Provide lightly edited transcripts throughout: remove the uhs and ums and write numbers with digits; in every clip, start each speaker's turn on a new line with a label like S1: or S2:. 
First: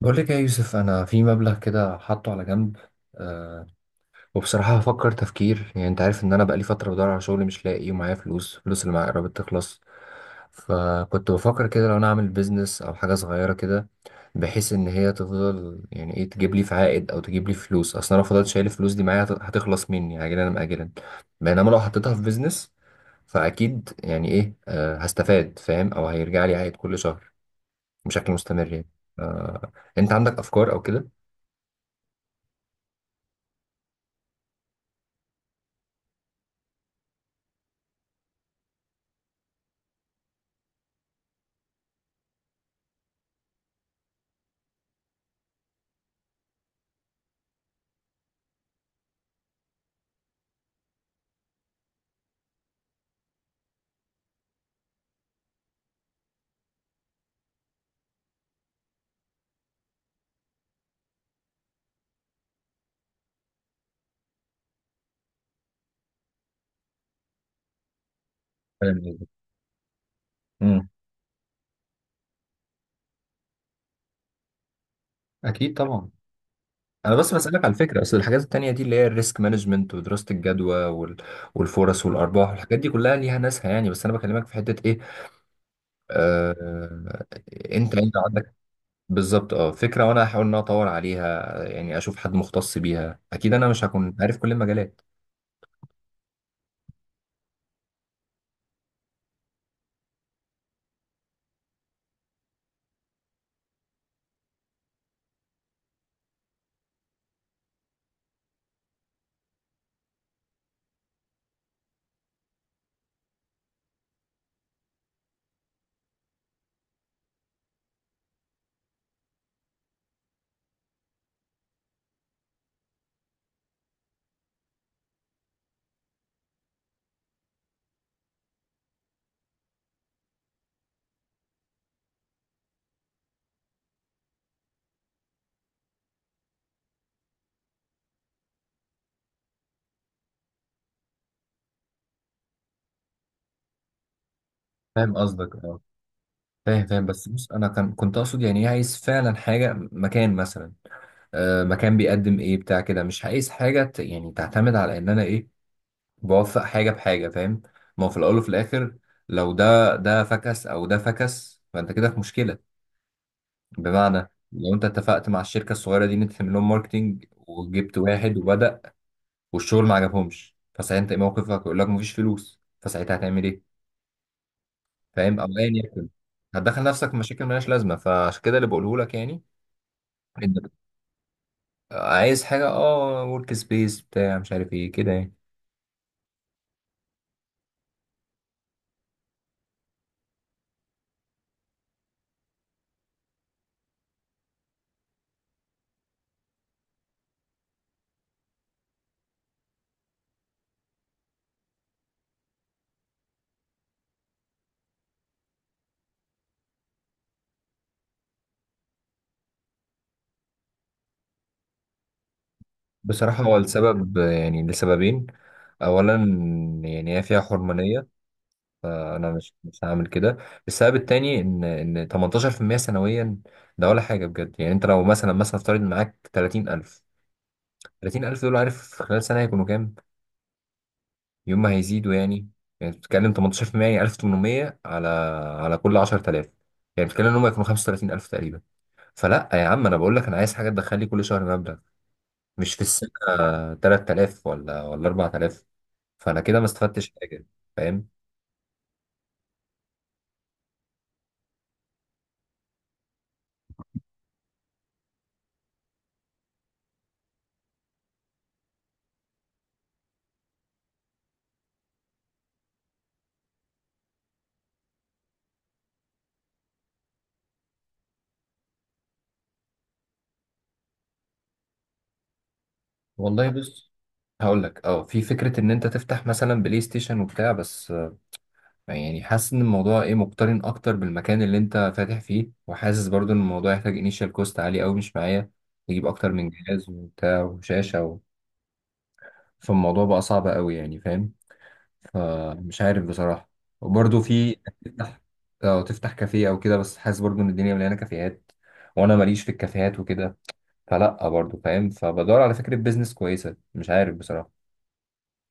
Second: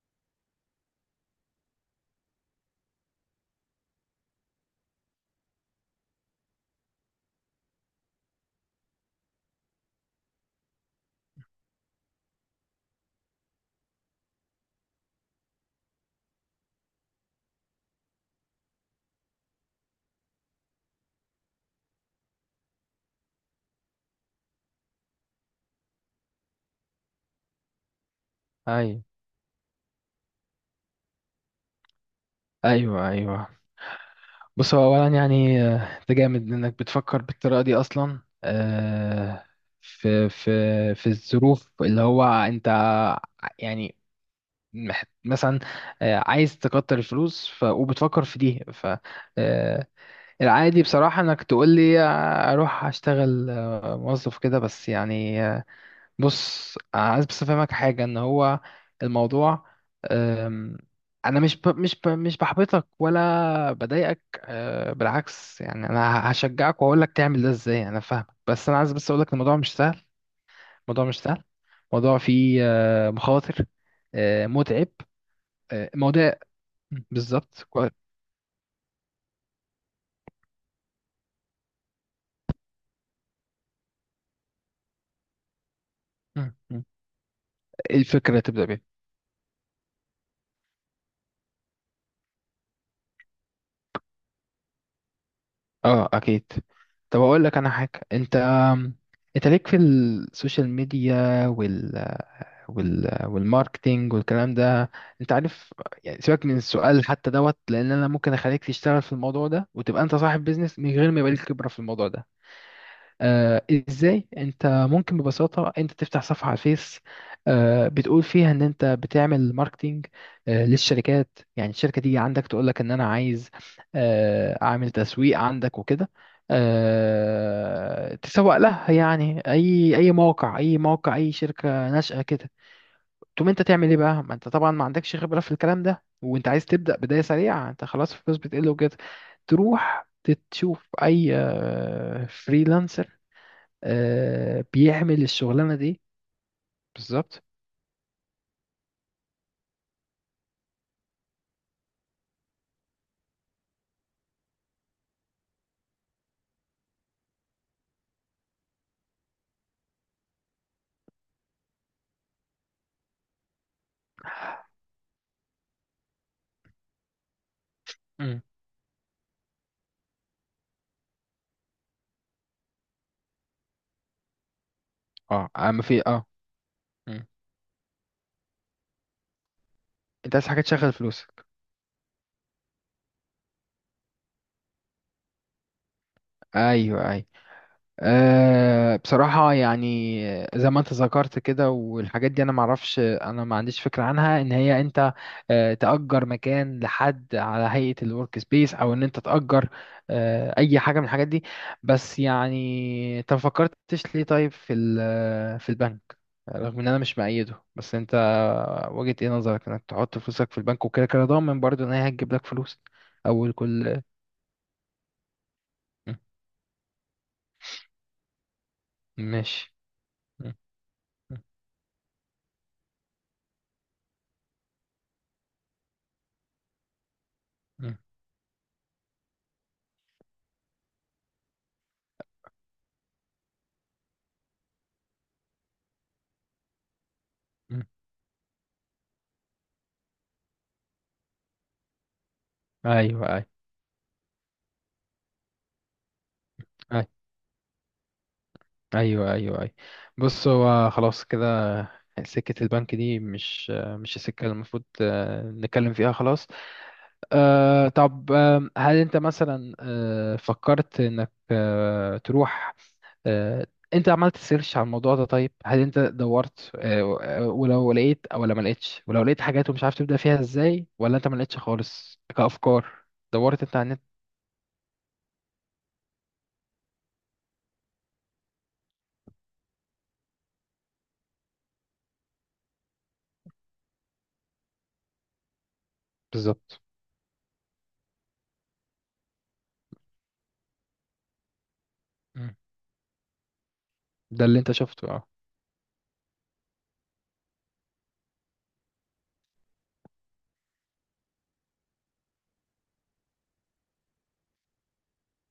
S1: بقول لك يا يوسف، انا في مبلغ كده حاطه على جنب. أه. وبصراحه هفكر تفكير، يعني انت عارف ان انا بقالي فتره بدور على شغل مش لاقي، ومعايا فلوس. الفلوس اللي معايا قربت تخلص. فكنت بفكر كده، لو انا اعمل بيزنس او حاجه صغيره كده، بحيث ان هي تفضل يعني ايه تجيب لي في عائد او تجيب لي فلوس. اصل انا لو فضلت شايل الفلوس دي معايا هتخلص مني عاجلا ام اجلا. بينما لو حطيتها في بيزنس فاكيد يعني ايه هستفاد، فاهم، او هيرجع لي عائد كل شهر بشكل مستمر يعني.
S2: ايوه
S1: أه. انت عندك افكار او كده؟
S2: ايوه ايوه. بص هو اولا يعني، انت جامد انك بتفكر بالطريقه دي اصلا، في في في الظروف اللي هو انت يعني، مثلا، عايز تكتر الفلوس، ف وبتفكر في دي، ف آه، العادي بصراحه انك تقول لي اروح اشتغل موظف كده، بس يعني. بص عايز بس افهمك حاجه ان هو الموضوع. أم، انا مش بحبطك ولا بضايقك، بالعكس، يعني انا هشجعك واقول لك تعمل ده ازاي، انا فاهمك، بس انا عايز
S1: فاهم
S2: بس اقول
S1: قصدك.
S2: لك الموضوع مش سهل.
S1: مم.
S2: الموضوع مش سهل، الموضوع فيه مخاطر، متعب،
S1: اكيد طبعا.
S2: الموضوع...
S1: انا بس بسالك
S2: بالظبط،
S1: على
S2: كويس.
S1: الفكره، اصل الحاجات التانية دي اللي هي الريسك مانجمنت ودراسه الجدوى وال... والفرص والارباح والحاجات دي كلها ليها ناسها، يعني بس انا بكلمك في حته ايه.
S2: مم، مم.
S1: آه... انت
S2: إيه
S1: انت
S2: الفكره
S1: عندك.
S2: تبدا بيها؟
S1: بالظبط فكره، وانا هحاول ان أنا اطور عليها، يعني اشوف حد مختص بيها. اكيد انا مش هكون عارف كل المجالات.
S2: اه، اكيد. طب اقول لك انا حاجه، انت انت ليك في السوشيال ميديا والماركتينج والكلام ده، انت عارف يعني. سيبك من السؤال حتى دوت، لان انا ممكن اخليك تشتغل في الموضوع ده وتبقى انت صاحب بيزنس من غير ما يبقى ليك خبرة في الموضوع ده. آه ازاي انت ممكن؟ ببساطة انت تفتح صفحة على الفيس، بتقول فيها ان انت بتعمل ماركتينج للشركات، يعني الشركة تيجي عندك تقول لك ان انا عايز اعمل تسويق عندك وكده، تسوق لها، يعني اي اي موقع، اي موقع، اي شركه ناشئه كده. تقوم انت تعمل ايه بقى؟ ما انت طبعا ما عندكش خبرة في الكلام ده، وانت عايز تبدأ بداية سريعة، انت خلاص الفلوس بتقل وكده، تروح تشوف اي فريلانسر
S1: فاهم
S2: بيعمل
S1: قصدك،
S2: الشغلانة
S1: اه.
S2: دي.
S1: فاهم فاهم، بس
S2: بالظبط.
S1: بص، انا كنت اقصد يعني ايه، عايز فعلا حاجه مكان مثلا. آه مكان بيقدم ايه بتاع كده. مش عايز حاجه يعني تعتمد على ان انا ايه، بوفق حاجه بحاجه، فاهم. ما هو في الاول وفي الاخر لو ده فكس او ده فكس، فانت كده في مشكله. بمعنى لو انت اتفقت مع الشركه الصغيره دي ان انت تعمل لهم ماركتنج، وجبت واحد
S2: مم.
S1: وبدا، والشغل ما عجبهمش، فساعتها انت ايه موقفك؟ يقول لك مفيش فلوس، فساعتها هتعمل ايه؟ فاهم، او
S2: اه
S1: ايا
S2: اما في
S1: يكن.
S2: اه.
S1: هتدخل نفسك في
S2: مم.
S1: مشاكل مالهاش لازمه، فعشان كده اللي بقوله لك يعني،
S2: انت عايز حاجة
S1: ان
S2: تشغل فلوسك.
S1: عايز حاجه اه، ورك سبيس بتاع، مش عارف ايه كده يعني.
S2: ايوه ايوه. بصراحة يعني، زي ما انت ذكرت كده والحاجات دي، انا معرفش، انا ما عنديش فكرة عنها، ان هي انت تأجر مكان لحد على هيئة الورك سبيس، او ان انت تأجر اي حاجة من الحاجات دي. بس يعني انت ما فكرتش ليه طيب، في في البنك؟ رغم ان انا مش مأيده، بس انت وجهة ايه نظرك انك تحط فلوسك في البنك، وكده كده ضامن برضو ان هي هتجيب لك فلوس.
S1: بصراحه
S2: اول
S1: هو
S2: كل...
S1: السبب يعني لسببين. اولا، يعني هي فيها حرمانيه، فانا مش
S2: ماشي،
S1: مش هعمل كده.
S2: م-
S1: السبب
S2: م-
S1: التاني ان 18% سنويا، ده ولا حاجه بجد. يعني انت لو مثلا افترض معاك 30000.
S2: م-
S1: 30000 دول عارف في خلال سنه هيكونوا كام؟ يوم ما هيزيدوا يعني. يعني بتتكلم 18%، يعني 1800 على كل 10000. يعني بتتكلم ان هم يكونوا
S2: م.
S1: 35000 تقريبا. فلا يا عم، انا بقول لك انا عايز حاجه تدخل لي كل شهر مبلغ، مش في السنه.
S2: ايوه ايوه
S1: 3000 ولا 4000، فانا كده ما
S2: أيوه.
S1: استفدتش حاجه، فاهم.
S2: ايوه ايوه ايوه. بص هو خلاص كده، سكة البنك دي مش مش السكة اللي المفروض نتكلم فيها، خلاص. طب، هل انت مثلا فكرت انك تروح؟ أه انت عملت سيرش على الموضوع ده؟ طيب هل انت دورت ولو لقيت او ولا ما لقيتش، ولو لقيت حاجات ومش عارف تبدأ فيها ازاي، ولا انت ما لقيتش خالص كأفكار؟
S1: والله
S2: دورت انت على
S1: بص،
S2: النت؟
S1: هقول لك اه، في فكره ان انت تفتح مثلا بلاي ستيشن وبتاع، بس يعني حاسس ان الموضوع ايه، مقترن اكتر بالمكان اللي انت فاتح فيه. وحاسس برضو ان الموضوع يحتاج انيشال كوست عالي قوي، مش معايا. تجيب اكتر من
S2: بالظبط.
S1: جهاز وبتاع وشاشه و... فالموضوع بقى صعب قوي يعني، فاهم.
S2: مم.
S1: فمش عارف بصراحه. وبرضو
S2: ده
S1: في
S2: اللي انت شفته،
S1: تفتح،
S2: اه.
S1: اه تفتح كافيه او كده. بس حاسس برضو ان الدنيا مليانه كافيهات، وانا ماليش في الكافيهات وكده، فلا برضو، فاهم. فبدور على فكره بيزنس كويسه، مش عارف بصراحه.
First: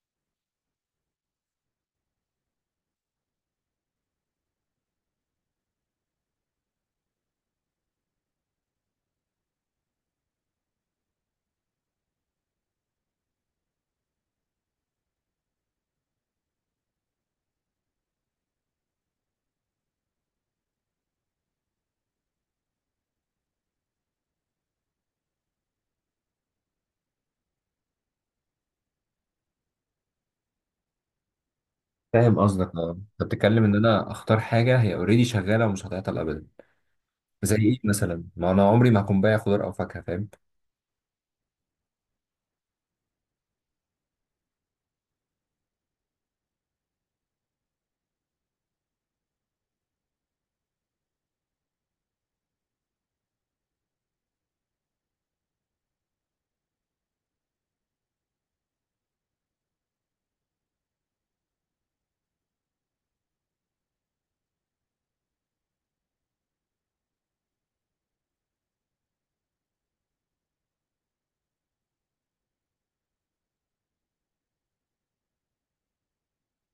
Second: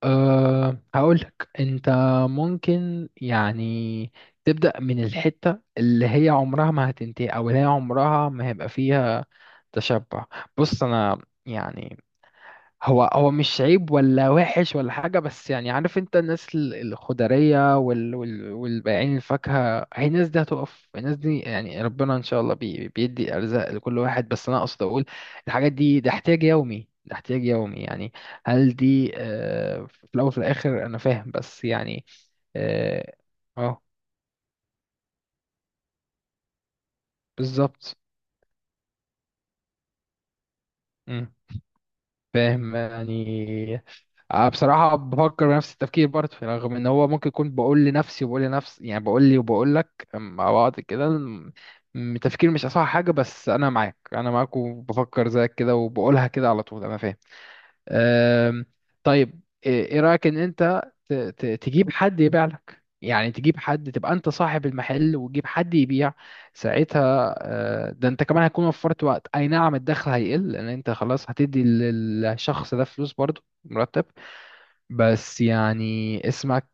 S2: هقولك، انت ممكن يعني تبدأ من الحتة اللي هي عمرها ما هتنتهي، او اللي هي عمرها ما هيبقى فيها تشبع. بص انا يعني هو هو مش عيب ولا وحش ولا حاجة، بس يعني عارف انت الناس الخضرية والبائعين الفاكهة، هي الناس دي هتقف، الناس دي يعني ربنا ان شاء الله بيدي ارزاق لكل واحد، بس انا اقصد اقول الحاجات دي، ده احتياج يومي، ده احتياج يومي يعني. هل دي في الاول وفي الاخر، انا فاهم بس يعني.
S1: فاهم قصدك، اه.
S2: اه،
S1: انت بتتكلم ان
S2: آه،
S1: انا اختار حاجه هي اوريدي شغاله ومش هتعطل ابدا. زي ايه
S2: بالظبط،
S1: مثلا؟ ما انا عمري ما هكون بايع خضار او فاكهه، فاهم.
S2: فاهم يعني. بصراحة بفكر بنفس التفكير برضه يعني، رغم ان هو ممكن يكون، بقول لنفسي وبقول لنفسي، يعني بقول لي وبقول لك مع بعض كده، التفكير مش اصح حاجة، بس انا معاك، انا معاك، وبفكر زيك كده، وبقولها كده على طول، انا فاهم. أم، طيب، إيه رأيك ان انت تجيب حد يبيع لك؟ يعني تجيب حد تبقى انت صاحب المحل وتجيب حد يبيع، ساعتها ده انت كمان هتكون وفرت وقت، اي نعم الدخل هيقل لان انت خلاص هتدي للشخص ده فلوس برضه مرتب، بس يعني اسمك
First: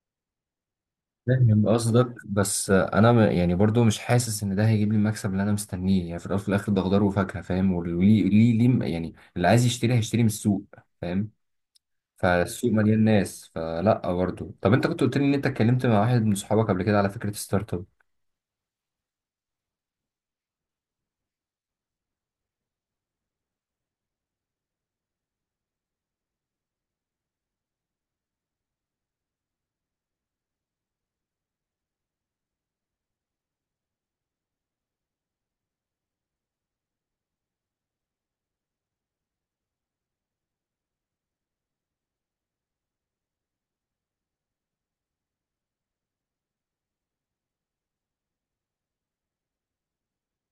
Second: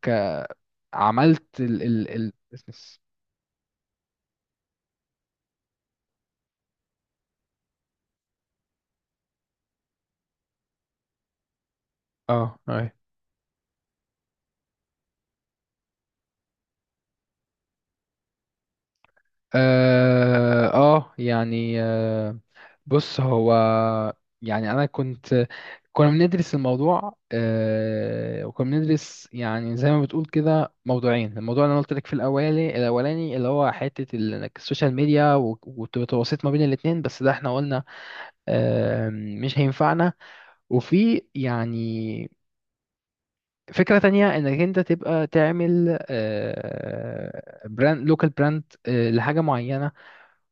S2: عملت
S1: فاهم
S2: ال ال
S1: قصدك،
S2: ال
S1: بس
S2: business.
S1: انا يعني برضو مش حاسس ان ده هيجيب لي المكسب اللي انا مستنيه. يعني في الاول وفي الاخر ده خضار وفاكهه، فاهم. وليه ليه ليه يعني، اللي عايز يشتري هيشتري من السوق، فاهم.
S2: اه،
S1: فالسوق
S2: أي.
S1: مليان ناس، فلا برضو. طب انت كنت قلت لي ان انت اتكلمت مع واحد من صحابك قبل كده على فكره ستارت اب.
S2: اه، يعني بص هو، يعني انا كنت كنا بندرس الموضوع وكنا بندرس، يعني زي ما بتقول كده، موضوعين، الموضوع اللي انا قلت لك في الاولاني، الاولاني اللي هو حته إنك السوشيال ميديا والتواصل ما بين الاثنين، بس ده احنا قلنا مش هينفعنا، وفي يعني فكرة تانية، انك انت تبقى تعمل براند، لوكال براند لحاجة معينة،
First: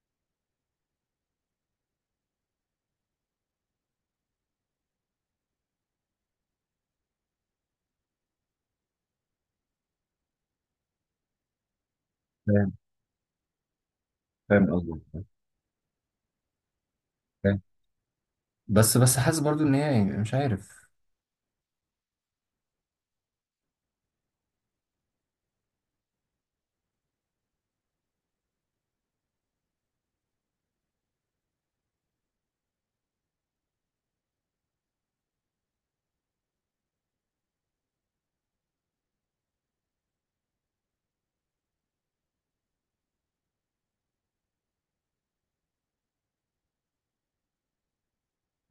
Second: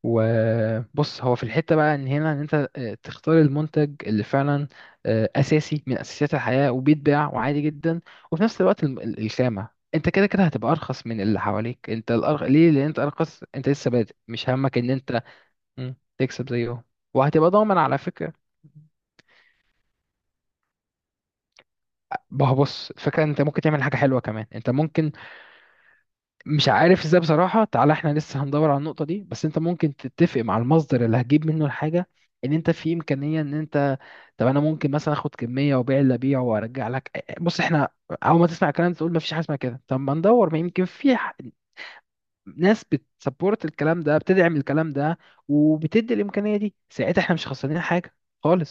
S2: وبص هو في الحتة بقى، ان هنا ان انت تختار المنتج اللي فعلا اساسي من اساسيات الحياة، وبيتباع وعادي جدا، وفي نفس الوقت الخامة، انت كده كده هتبقى ارخص من اللي حواليك، انت ليه؟
S1: فاهم
S2: لان انت ارخص، انت لسه بادئ، مش
S1: فاهم
S2: همك ان انت
S1: قصدك،
S2: تكسب زيهم، وهتبقى
S1: فاهم.
S2: ضامن على فكرة.
S1: بس بس حاسس برضو ان هي يعني، مش عارف.
S2: ما هو بص، الفكرة إن انت ممكن تعمل حاجة حلوة كمان، انت ممكن، مش عارف ازاي بصراحة، تعالى احنا لسه هندور على النقطة دي، بس انت ممكن تتفق مع المصدر اللي هتجيب منه الحاجة، ان انت في امكانية ان انت، طب انا ممكن مثلا اخد كمية، وابيع اللي ابيعه وارجع لك. بص احنا، اول ما تسمع الكلام ده تقول ما فيش حاجة اسمها كده، طب ما ندور، ما يمكن في ناس بتسبورت الكلام ده، بتدعم الكلام ده، وبتدي الامكانيه دي، ساعتها احنا مش خسرانين حاجه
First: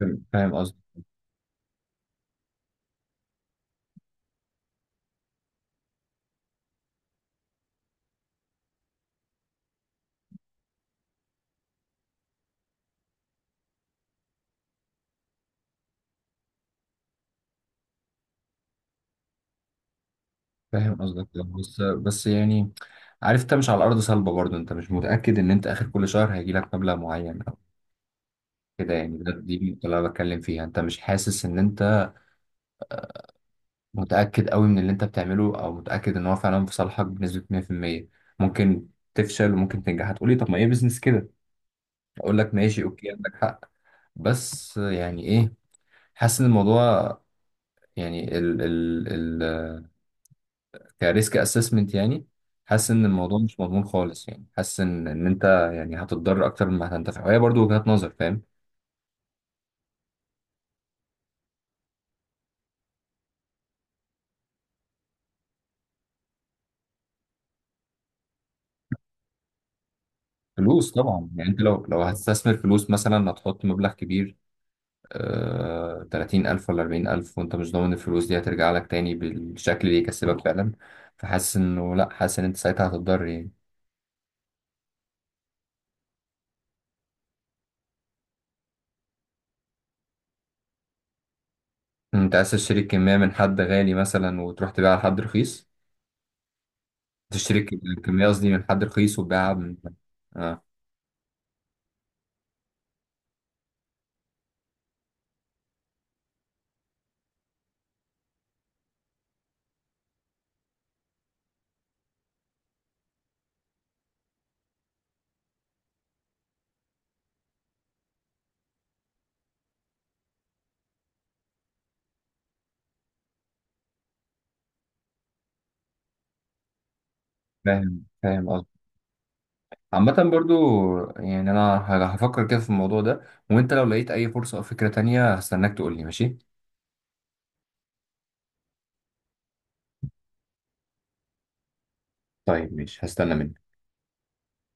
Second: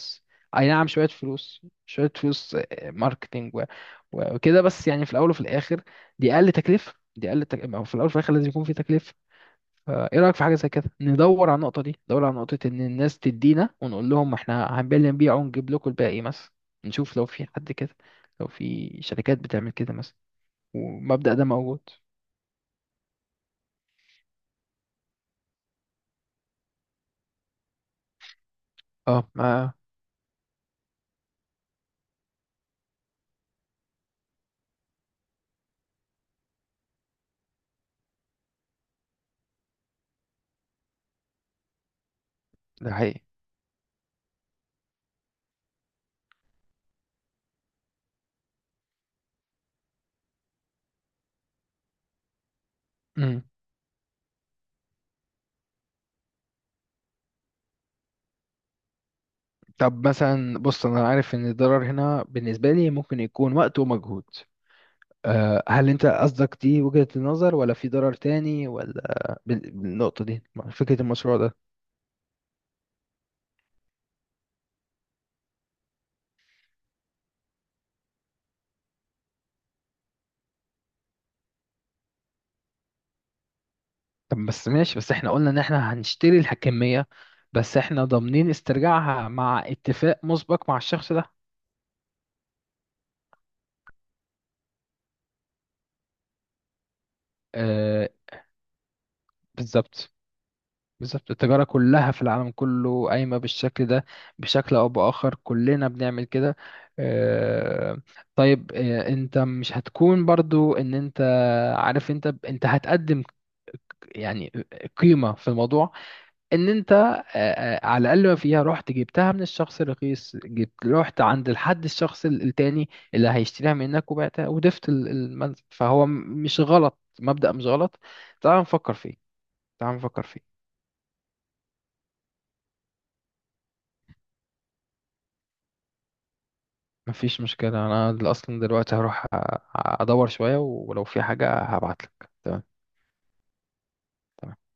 S1: فاهم فاهم
S2: اي نعم، شويه فلوس، شويه فلوس، ماركتينج، وكده، بس يعني في الاول وفي الاخر دي اقل تكلفه، أو في الاول وفي الاخر لازم يكون في تكلفه. فايه رايك في حاجه زي كده؟ ندور على النقطه دي، ندور على نقطه ان الناس تدينا ونقول لهم احنا هنبيع، نبيع ونجيب لكم الباقي مثلا، نشوف لو في حد كده، لو في شركات بتعمل كده مثلا،
S1: فاهم قصدك
S2: والمبدأ
S1: ده.
S2: ده
S1: بس
S2: موجود.
S1: بس يعني، عارف انت مش على الارض صلبه برضو، انت مش متاكد ان انت اخر كل شهر هيجي لك مبلغ معين او كده يعني.
S2: اه،
S1: ده دي
S2: ما
S1: النقطة اللي انا بتكلم فيها، انت مش حاسس ان انت متاكد قوي من اللي انت بتعمله، او متاكد ان هو فعلا في صالحك بنسبه 100%. ممكن تفشل وممكن تنجح. هتقولي طب ما ايه بيزنس كده؟ اقول لك ماشي
S2: ده
S1: اوكي،
S2: حقيقي.
S1: عندك حق. بس يعني ايه، حاسس ان الموضوع، يعني ال ال ال كريسك اسسمنت يعني، حاسس ان الموضوع مش مضمون خالص يعني. حاسس ان انت يعني هتتضرر اكتر مما هتنتفع، وهي برضو وجهات نظر، فاهم.
S2: طب مثلا، بص انا عارف ان الضرر هنا بالنسبه لي ممكن يكون وقت ومجهود. هل انت قصدك دي وجهه النظر، ولا في ضرر تاني، ولا بالنقطه دي مع
S1: فلوس
S2: فكره
S1: طبعا
S2: المشروع
S1: يعني.
S2: ده؟
S1: انت لو هتستثمر فلوس مثلا، هتحط مبلغ كبير، 30000 ولا 40000، وانت مش ضامن الفلوس دي هترجع لك تاني بالشكل اللي يكسبك فعلا. فحاسس انه لا، حاسس ان انت ساعتها هتتضرر يعني.
S2: طب بس ماشي، بس احنا قلنا ان احنا هنشتري الحكميه، بس احنا ضامنين استرجاعها مع اتفاق مسبق مع الشخص ده.
S1: انت عايز تشتري الكمية من حد غالي مثلا وتروح تبيعها لحد رخيص؟ تشتري
S2: أه
S1: الكمية قصدي من حد رخيص وتبيعها من،
S2: بالظبط.
S1: اه.
S2: بالظبط التجارة كلها في العالم كله قايمة بالشكل ده، بشكل أو بآخر كلنا بنعمل كده. آه، طيب، أنت مش هتكون برضو إن أنت عارف، أنت هتقدم يعني قيمة في الموضوع، إن أنت على الأقل ما فيها، رحت جبتها من الشخص الرخيص، جبت رحت عند الشخص التاني اللي هيشتريها منك وبعتها، وضفت المنزل، فهو مش غلط، مبدأ مش غلط.
S1: فاهم فاهم.
S2: تعال نفكر فيه. تعال
S1: عامة
S2: نفكر فيه.
S1: برضو، يعني أنا هفكر كده في الموضوع ده، وأنت لو لقيت أي فرصة أو فكرة تانية هستناك تقولي ماشي؟
S2: مفيش مشكلة، أنا أصلا دلوقتي هروح أدور شوية، ولو في حاجة هبعتلك. تمام.
S1: طيب ماشي، هستنى منك.
S2: تمام